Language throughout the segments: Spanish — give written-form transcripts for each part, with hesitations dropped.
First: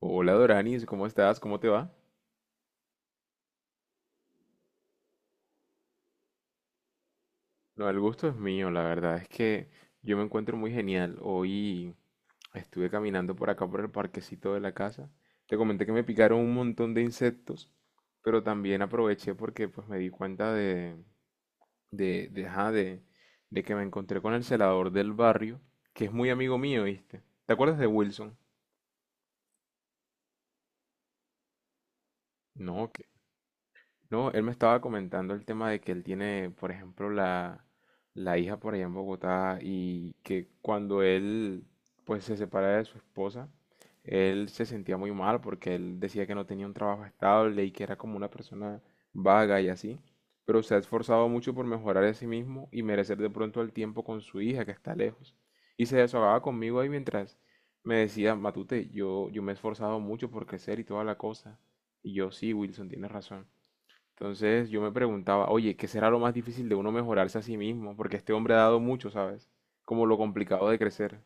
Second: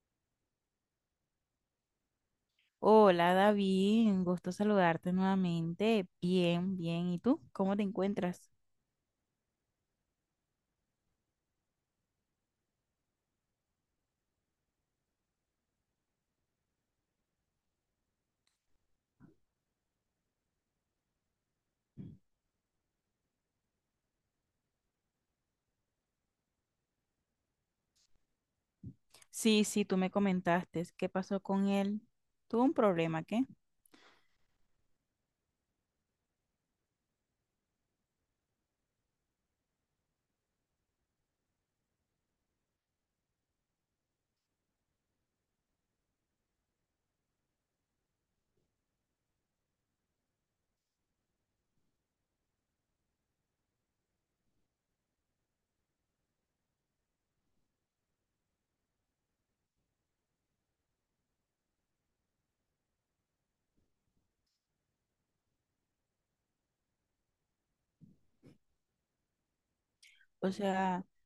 Hola Doranis, ¿cómo estás? ¿Cómo te va? Hola David, un gusto saludarte nuevamente. Bien, bien. ¿Y tú? ¿Cómo te No, el gusto es encuentras? mío, la verdad es que yo me encuentro muy genial. Hoy estuve caminando por acá por el parquecito de la casa. Te comenté que me picaron un montón de insectos, pero también aproveché porque pues me di cuenta de, de, ajá, de, de que me encontré con el celador del barrio, que es muy amigo mío, ¿viste? ¿Te acuerdas de Wilson? Sí, tú me comentaste. ¿Qué pasó con él? ¿Tuvo un No, ok. problema, qué? No, él me estaba comentando el tema de que él tiene, por ejemplo, la hija por allá en Bogotá y que cuando él pues se separa de su esposa, él se sentía muy mal porque él decía que no tenía un trabajo estable y que era como una persona vaga y así, pero se ha esforzado mucho por mejorar a sí mismo y merecer de pronto el tiempo con su hija que está lejos. Y se desahogaba conmigo ahí mientras me decía, Matute, yo me he esforzado mucho por crecer y toda la cosa. Y yo, sí, Wilson, tienes razón. Entonces yo me preguntaba, oye, ¿qué será lo más difícil de uno mejorarse a sí mismo? Porque este hombre ha dado mucho, ¿sabes? Como lo O complicado de sea, crecer.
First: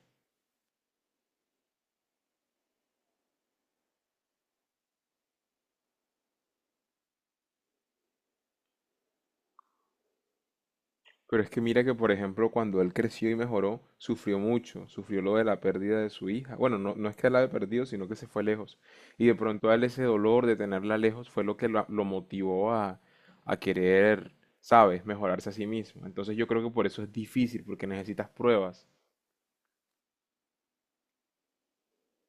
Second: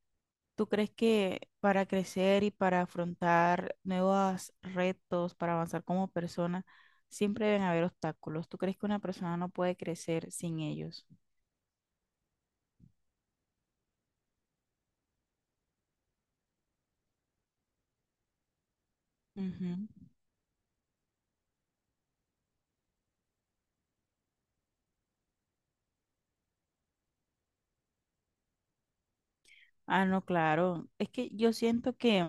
¿tú crees que para crecer y para afrontar nuevos retos, para avanzar como persona, siempre deben haber obstáculos? ¿Tú crees que una persona no puede crecer sin ellos? Pero es que mira que, por ejemplo, cuando él creció y mejoró, sufrió mucho, sufrió lo de la pérdida de su hija. Bueno, no, no es que la haya perdido, sino que se fue lejos. Y de pronto a él Ujú. ese dolor de tenerla lejos fue lo que lo motivó a querer, ¿sabes?, mejorarse a sí mismo. Entonces yo creo que por eso es difícil, porque necesitas pruebas. Ah, no, claro. Es que yo siento que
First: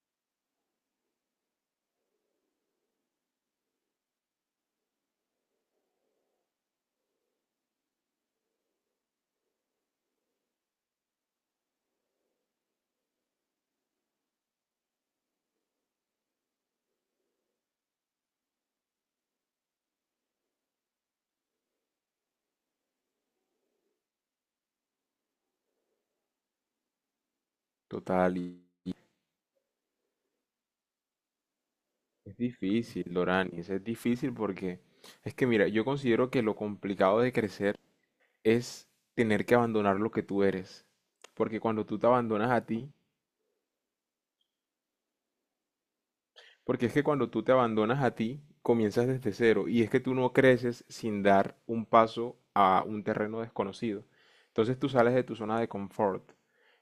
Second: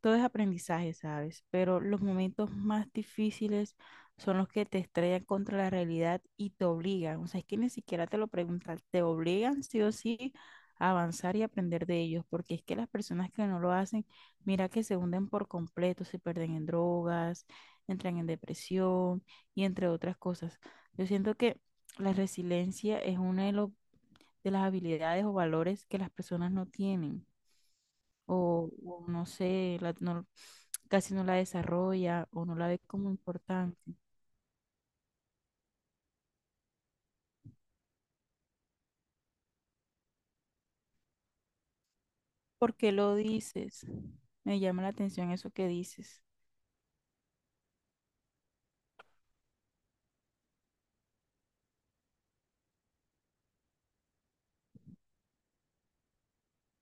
todo es aprendizaje, ¿sabes? Pero los momentos más difíciles son los que te estrellan contra la realidad y te obligan. O sea, es que ni siquiera te lo preguntan, te obligan sí o sí a avanzar y aprender de ellos, porque es que las personas que no lo hacen, mira que se hunden por completo, se pierden en drogas, entran en depresión y entre otras cosas. Yo siento que la resiliencia es una de las habilidades o valores que las personas no tienen Total. Y o no sé, casi no la desarrolla es o no la ve como difícil, Doranis, importante. es difícil porque es que mira, yo considero que lo complicado de crecer es tener que abandonar lo que tú eres. Porque cuando tú te abandonas a ¿Por ti, qué lo dices? Me llama la atención eso que dices. porque es que cuando tú te abandonas a ti, comienzas desde cero. Y es que tú no creces sin dar un paso a un terreno desconocido. Entonces tú sales de tu zona de confort.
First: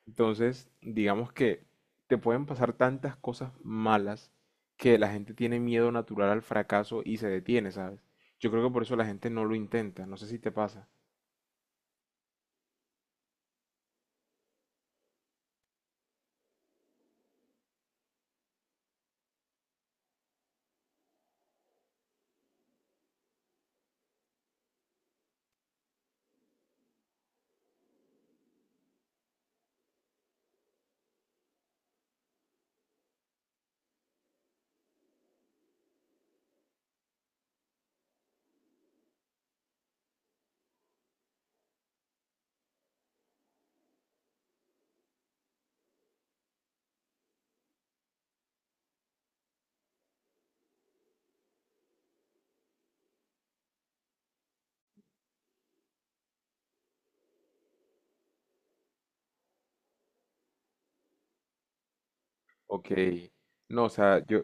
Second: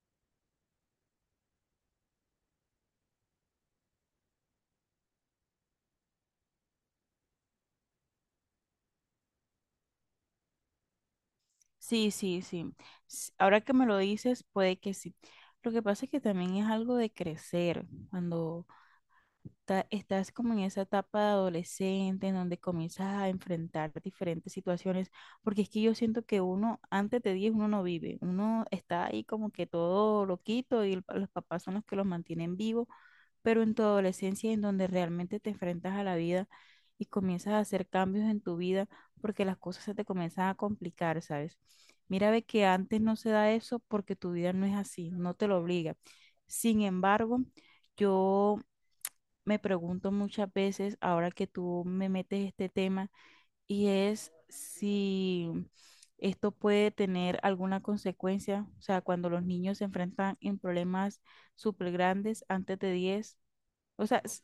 Entonces, digamos que te pueden pasar tantas cosas malas que la gente tiene miedo natural al fracaso y se detiene, ¿sabes? Yo creo que por eso la gente no lo intenta. No sé si te pasa. Sí. Ahora que me lo dices, puede que sí. Lo que pasa es que también es algo de crecer. Cuando estás como en esa etapa de adolescente en donde comienzas a enfrentar diferentes situaciones, porque es que yo siento que uno antes de 10 uno no vive, uno está ahí como que todo loquito y los papás son los que los mantienen vivo, pero en tu adolescencia en donde realmente te enfrentas a la vida y comienzas a hacer cambios en tu vida porque las cosas se te comienzan a complicar, ¿sabes? Mira, ve que antes no se da eso porque tu vida no es así, no te lo obliga. Sin embargo, yo me pregunto muchas veces, ahora que tú me metes este tema, y es si esto puede tener alguna consecuencia, o sea, cuando los niños se enfrentan en problemas súper grandes antes de Ok, 10, no, o o sea, sea, yo,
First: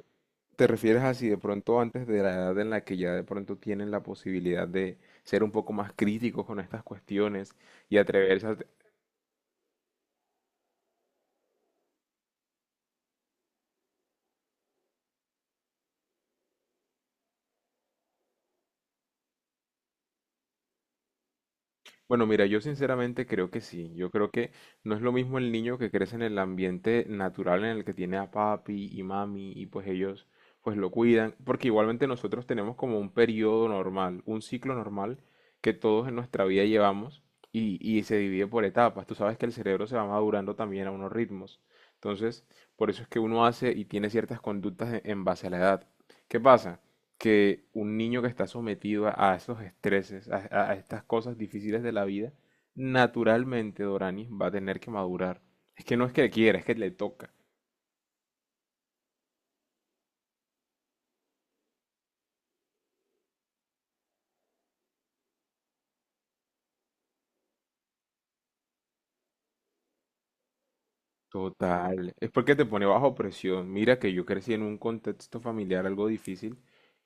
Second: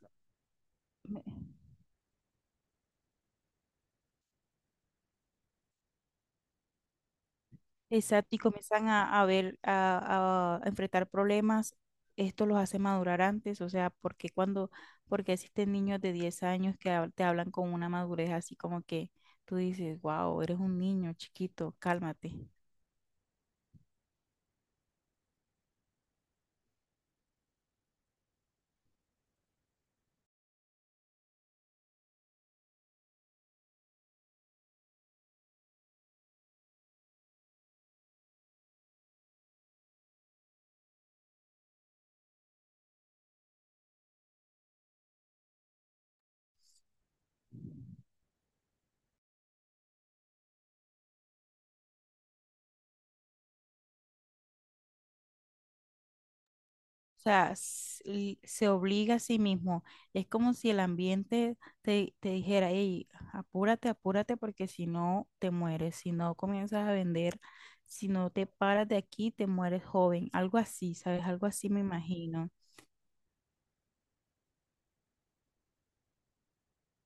¿te refieres a me- si de pronto antes de la edad en la que ya de pronto tienen la posibilidad de ser un poco más críticos con estas cuestiones y exacto, y atreverse a... comienzan a enfrentar problemas, esto los hace madurar antes, o sea, porque cuando, porque existen niños de 10 años que te hablan con una madurez así como que tú dices, wow, eres un niño chiquito, Bueno, cálmate. mira, yo sinceramente creo que sí. Yo creo que no es lo mismo el niño que crece en el ambiente natural en el que tiene a papi y mami y pues ellos pues lo cuidan, porque igualmente nosotros tenemos como un periodo normal, un ciclo normal que todos en nuestra vida llevamos y se divide por etapas. Tú sabes que el cerebro se va madurando también a unos ritmos. Entonces, por eso es que uno hace y tiene ciertas conductas en base a la edad. ¿Qué pasa? Que un niño que está sometido a esos estreses, a, a estas cosas difíciles de la vida, naturalmente Doranis va a tener que madurar. Es que no es que le quiera, es que le O toca. sea, se obliga a sí mismo. Es como si el ambiente te dijera, hey, apúrate, apúrate, porque si no te mueres, si no comienzas a vender, si no te paras de aquí, te mueres joven. Algo así, ¿sabes? Algo así me Total, es imagino. porque te pone bajo presión. Mira que yo crecí en un contexto familiar algo difícil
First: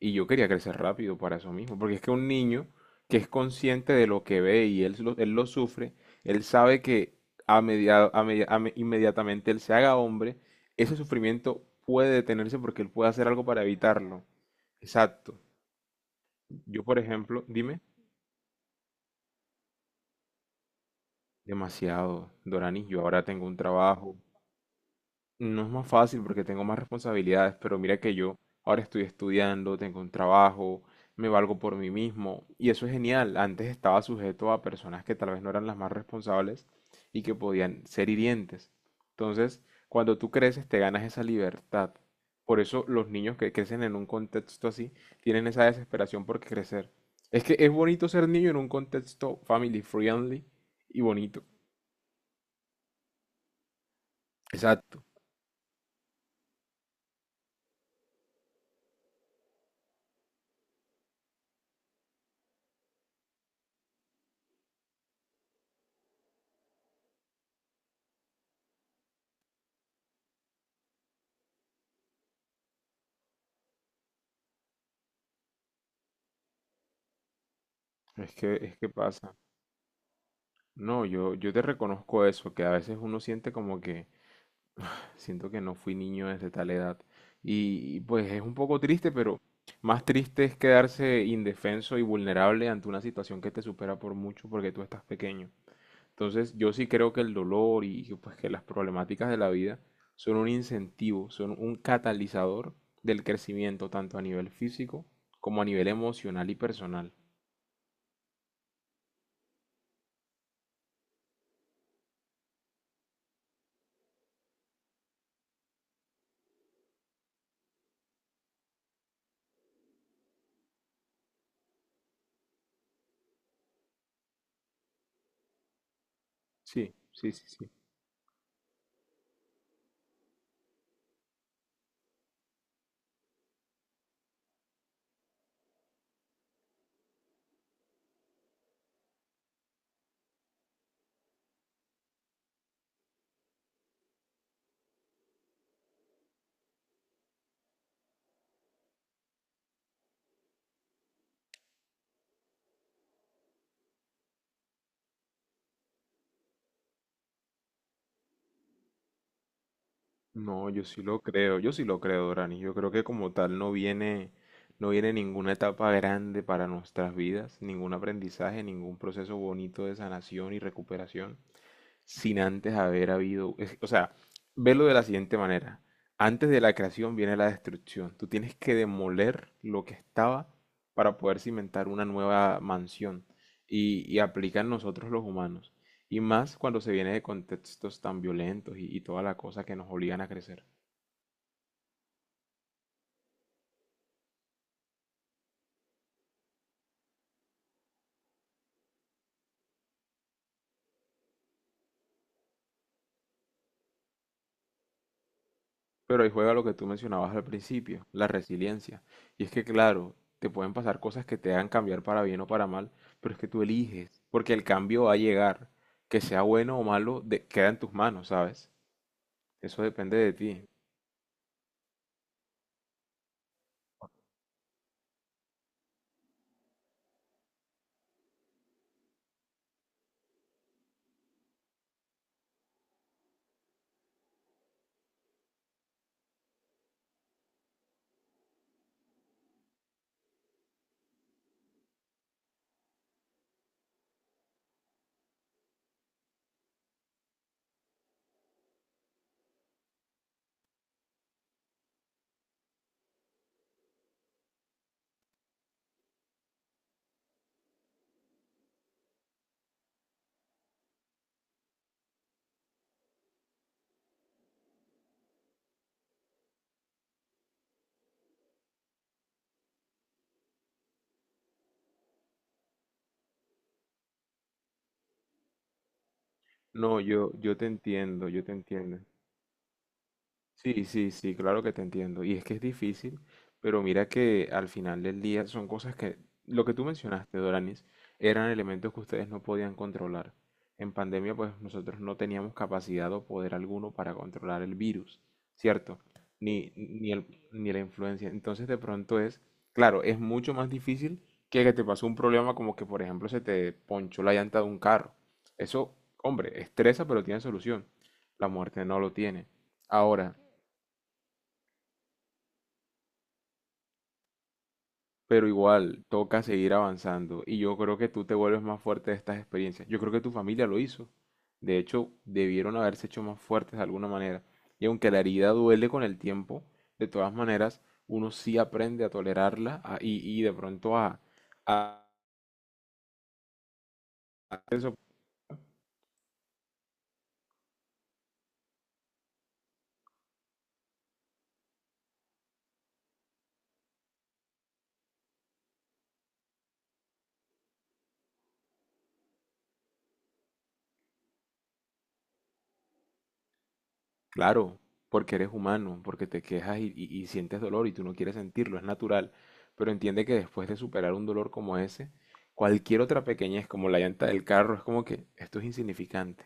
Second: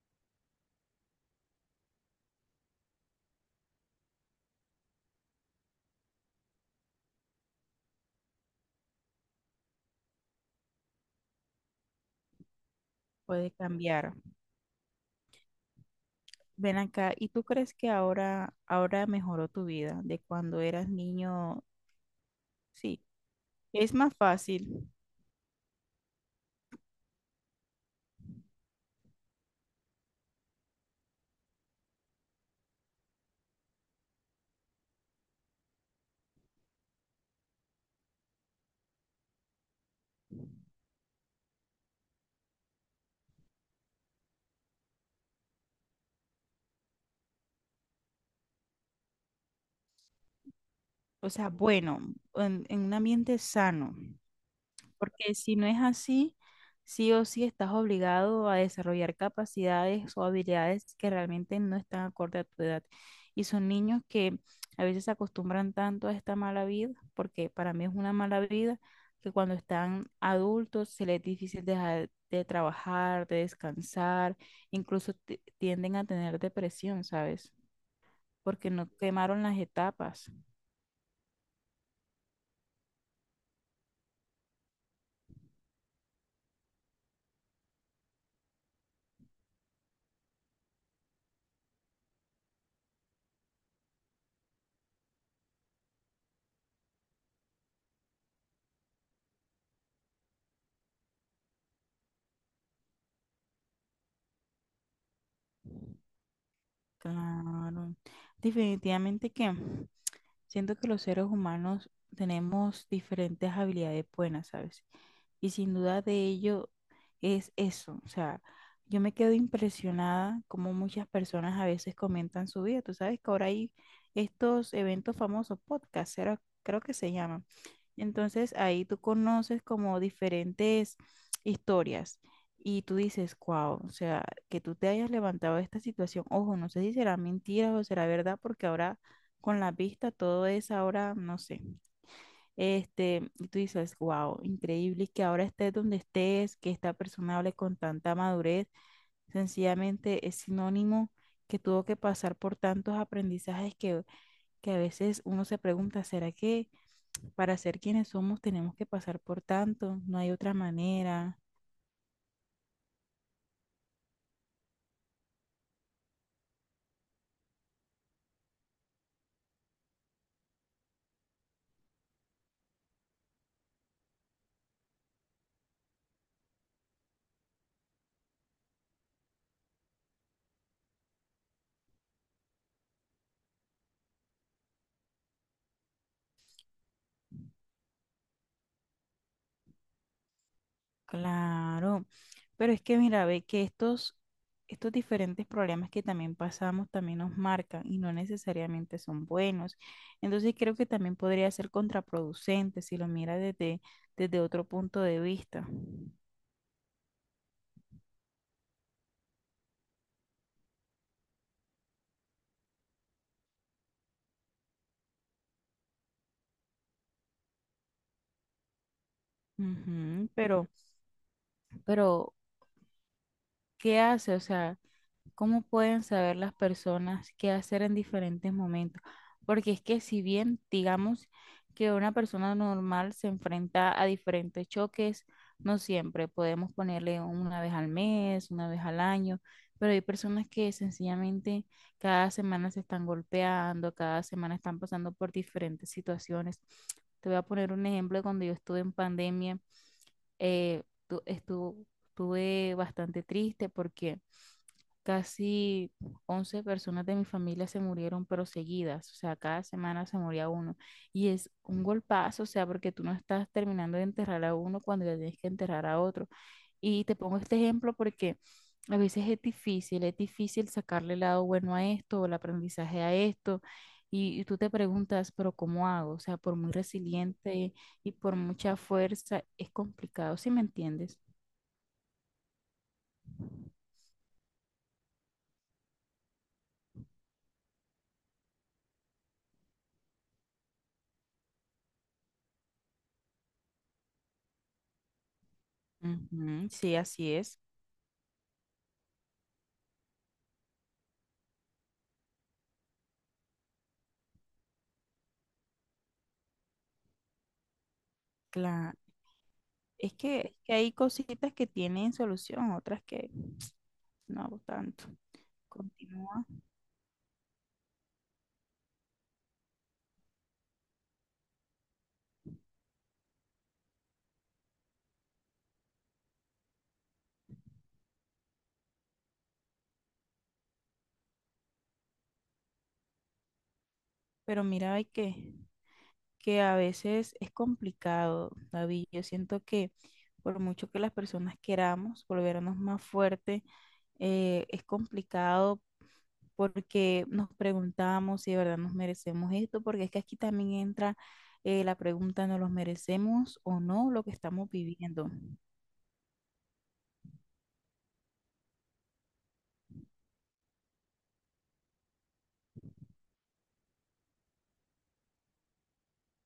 y yo quería crecer rápido para eso mismo, porque es que un niño que es consciente de lo que ve y él lo sufre, él sabe que a media- a media- a me- inmediatamente él se haga hombre, ese sufrimiento puede detenerse porque él puede hacer algo Puede para cambiar. evitarlo. Exacto. Ven Yo, por acá, ¿y tú ejemplo, crees dime, que ahora, ahora mejoró tu vida de cuando eras niño? demasiado, Doranis, yo Sí, ahora tengo un es más trabajo. fácil. No es más fácil porque tengo más responsabilidades, pero mira que yo ahora estoy estudiando, tengo un trabajo, me valgo por mí mismo y eso es genial. Antes estaba sujeto a personas que tal vez no eran las más responsables y que podían ser hirientes. Entonces, cuando tú creces, te ganas esa libertad. Por eso los niños que crecen en un contexto así tienen esa desesperación por crecer. Es que es bonito ser niño en un contexto family friendly y O bonito. sea, bueno, en un ambiente sano. Exacto. Porque si no es así, sí o sí estás obligado a desarrollar capacidades o habilidades que realmente no están acorde a tu edad. Y son niños que a veces se acostumbran tanto a esta mala vida, porque para mí es una mala vida, que cuando están adultos se les es difícil dejar de trabajar, de descansar, incluso tienden a tener depresión, ¿sabes? Porque Es no que pasa. quemaron las etapas. No, yo te reconozco eso, que a veces uno siente como que siento que no fui niño desde tal edad. Y, y pues es un poco triste, pero más triste es quedarse indefenso y vulnerable ante una situación que te supera por mucho porque tú estás pequeño. Entonces yo sí creo que el dolor y que, pues que las problemáticas de la vida son un incentivo, son un catalizador del crecimiento tanto a nivel físico como a nivel emocional y personal. Claro. Definitivamente que siento que los seres humanos tenemos diferentes habilidades buenas, ¿sabes? Y sin duda de ello es eso. O sea, yo me quedo impresionada como muchas personas a veces comentan su vida. Tú sabes que ahora hay estos eventos famosos, podcasts, creo Sí, que se sí, llaman. sí, sí. Entonces ahí tú conoces como diferentes historias y tú dices, wow, o sea, que tú te hayas levantado de esta situación. Ojo, no sé si será mentira o será verdad porque ahora con la vista, todo es ahora, no sé. Este, y tú dices, wow, increíble que ahora estés donde estés, que esta persona hable con tanta madurez, sencillamente es sinónimo que tuvo que pasar por tantos aprendizajes que a veces uno se pregunta, ¿será que para ser quienes somos tenemos que pasar por tanto? No hay otra No, yo sí lo manera. creo, yo sí lo creo, Dorani. Yo creo que como tal no viene, no viene ninguna etapa grande para nuestras vidas, ningún aprendizaje, ningún proceso bonito de sanación y recuperación sin antes haber habido, o sea, velo de la siguiente manera. Antes de la creación viene la destrucción. Tú tienes que demoler lo que estaba para poder cimentar una nueva mansión. Y aplica nosotros los humanos. Y más cuando se viene de contextos tan violentos y toda la cosa que nos obligan a crecer. Claro, pero es que mira, ve que estos diferentes problemas que también pasamos también nos marcan y no necesariamente son buenos. Entonces creo que también podría ser contraproducente si lo miras desde otro punto de vista. Pero ahí juega lo que tú mencionabas al principio, la resiliencia. Y es que, claro, te pueden pasar cosas que te hagan cambiar para bien o para mal, pero es que tú eliges, porque el cambio va a llegar. Que sea bueno o malo, queda en tus manos, ¿sabes? Eso depende Ujú, de ti. pero ¿qué hace? O sea, ¿cómo pueden saber las personas qué hacer en diferentes momentos? Porque es que si bien digamos que una persona normal se enfrenta a diferentes choques, no siempre podemos ponerle una vez al mes, una vez al año, pero hay personas que sencillamente cada semana se están golpeando, cada semana están pasando por diferentes situaciones. Te voy a poner un ejemplo de cuando yo estuve en pandemia, eh, tu- estuvo- estuve bastante triste porque casi 11 personas de mi familia se murieron, pero seguidas, o sea, cada semana se moría uno. Y es un golpazo, o sea, porque tú no estás terminando de enterrar a uno cuando ya tienes que enterrar a otro. Y te pongo este ejemplo porque a veces es difícil sacarle el lado bueno a esto o el aprendizaje a esto. Y tú te preguntas, pero ¿cómo hago? O sea, por muy No, yo te resiliente y entiendo, por yo te mucha entiendo. fuerza, es complicado, ¿sí me Sí, sí, entiendes? sí, claro que te entiendo. Y es que es difícil, pero mira que al final del día son cosas que, lo que tú mencionaste, Doranis, eran elementos que ustedes no podían controlar. En pandemia, pues nosotros no teníamos capacidad o poder alguno para controlar el virus, ¿cierto? Ujú, Ni, sí, ni el, así es. ni la influencia. Entonces, de pronto es, claro, es mucho más difícil que te pasó un problema como que, por ejemplo, se te ponchó la llanta de un carro. Eso, hombre, estresa, pero tiene solución. La muerte Claro. no lo tiene. Es Ahora, que, es que hay cositas que tienen solución, otras que no tanto. pero igual, toca Continúa. seguir avanzando. Y yo creo que tú te vuelves más fuerte de estas experiencias. Yo creo que tu familia lo hizo. De hecho, debieron haberse hecho más fuertes de alguna manera. Y aunque la herida duele con el tiempo, de todas maneras, uno sí aprende a tolerarla y de pronto a, Pero a... mira, que a veces es complicado, David. Yo siento que por mucho que las personas queramos volvernos más fuertes, es complicado porque nos preguntamos si de verdad nos merecemos esto, porque es que aquí también entra la pregunta, ¿nos los merecemos o no lo que estamos Claro, viviendo? porque eres humano, porque te quejas y, y sientes dolor y tú no quieres sentirlo, es natural. Pero entiende que después de superar un dolor como ese, cualquier otra pequeñez, como la llanta del carro, es como que esto es insignificante.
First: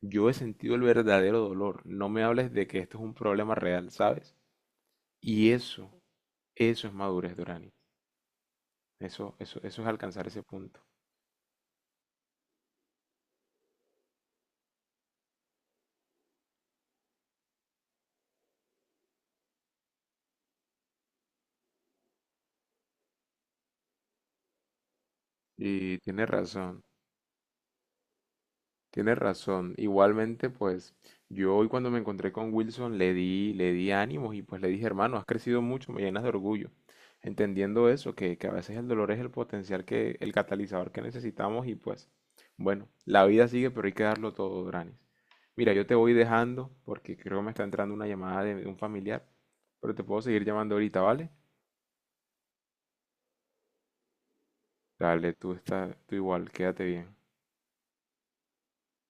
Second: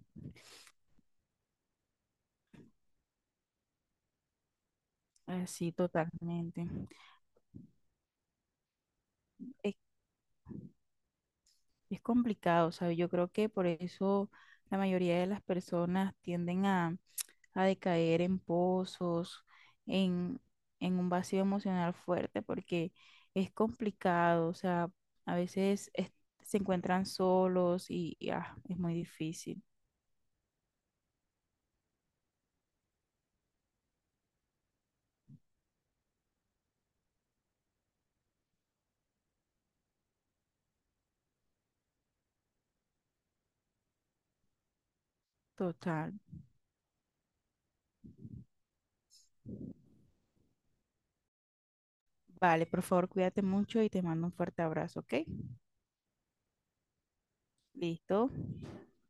Yo he sentido el verdadero dolor. No me hables de que esto es un problema real, ¿sabes? Y Así eso, totalmente. eso es madurez, Dorani. Eso, eso, Eh, eso es alcanzar ese punto. Es complicado, ¿sabes? Yo creo que por eso la mayoría de las personas tienden a decaer en pozos, en, en un vacío emocional fuerte, porque es complicado, o sea, a veces Y es- tienes se razón. encuentran solos y es muy Tienes difícil. razón. Igualmente, pues yo hoy cuando me encontré con Wilson le di ánimos y pues le dije, hermano, has crecido mucho, me llenas de orgullo. Entendiendo eso, que a veces el dolor es el potencial que, el catalizador que necesitamos y pues, bueno, la vida sigue, pero hay que darlo todo, Dranis. Mira, yo te Total. voy dejando porque creo que me está entrando una llamada de un familiar, pero te puedo seguir llamando ahorita, ¿vale? Vale, por favor, cuídate mucho y te mando un fuerte abrazo, ¿ok? Dale, tú está, tú igual, quédate bien. Listo.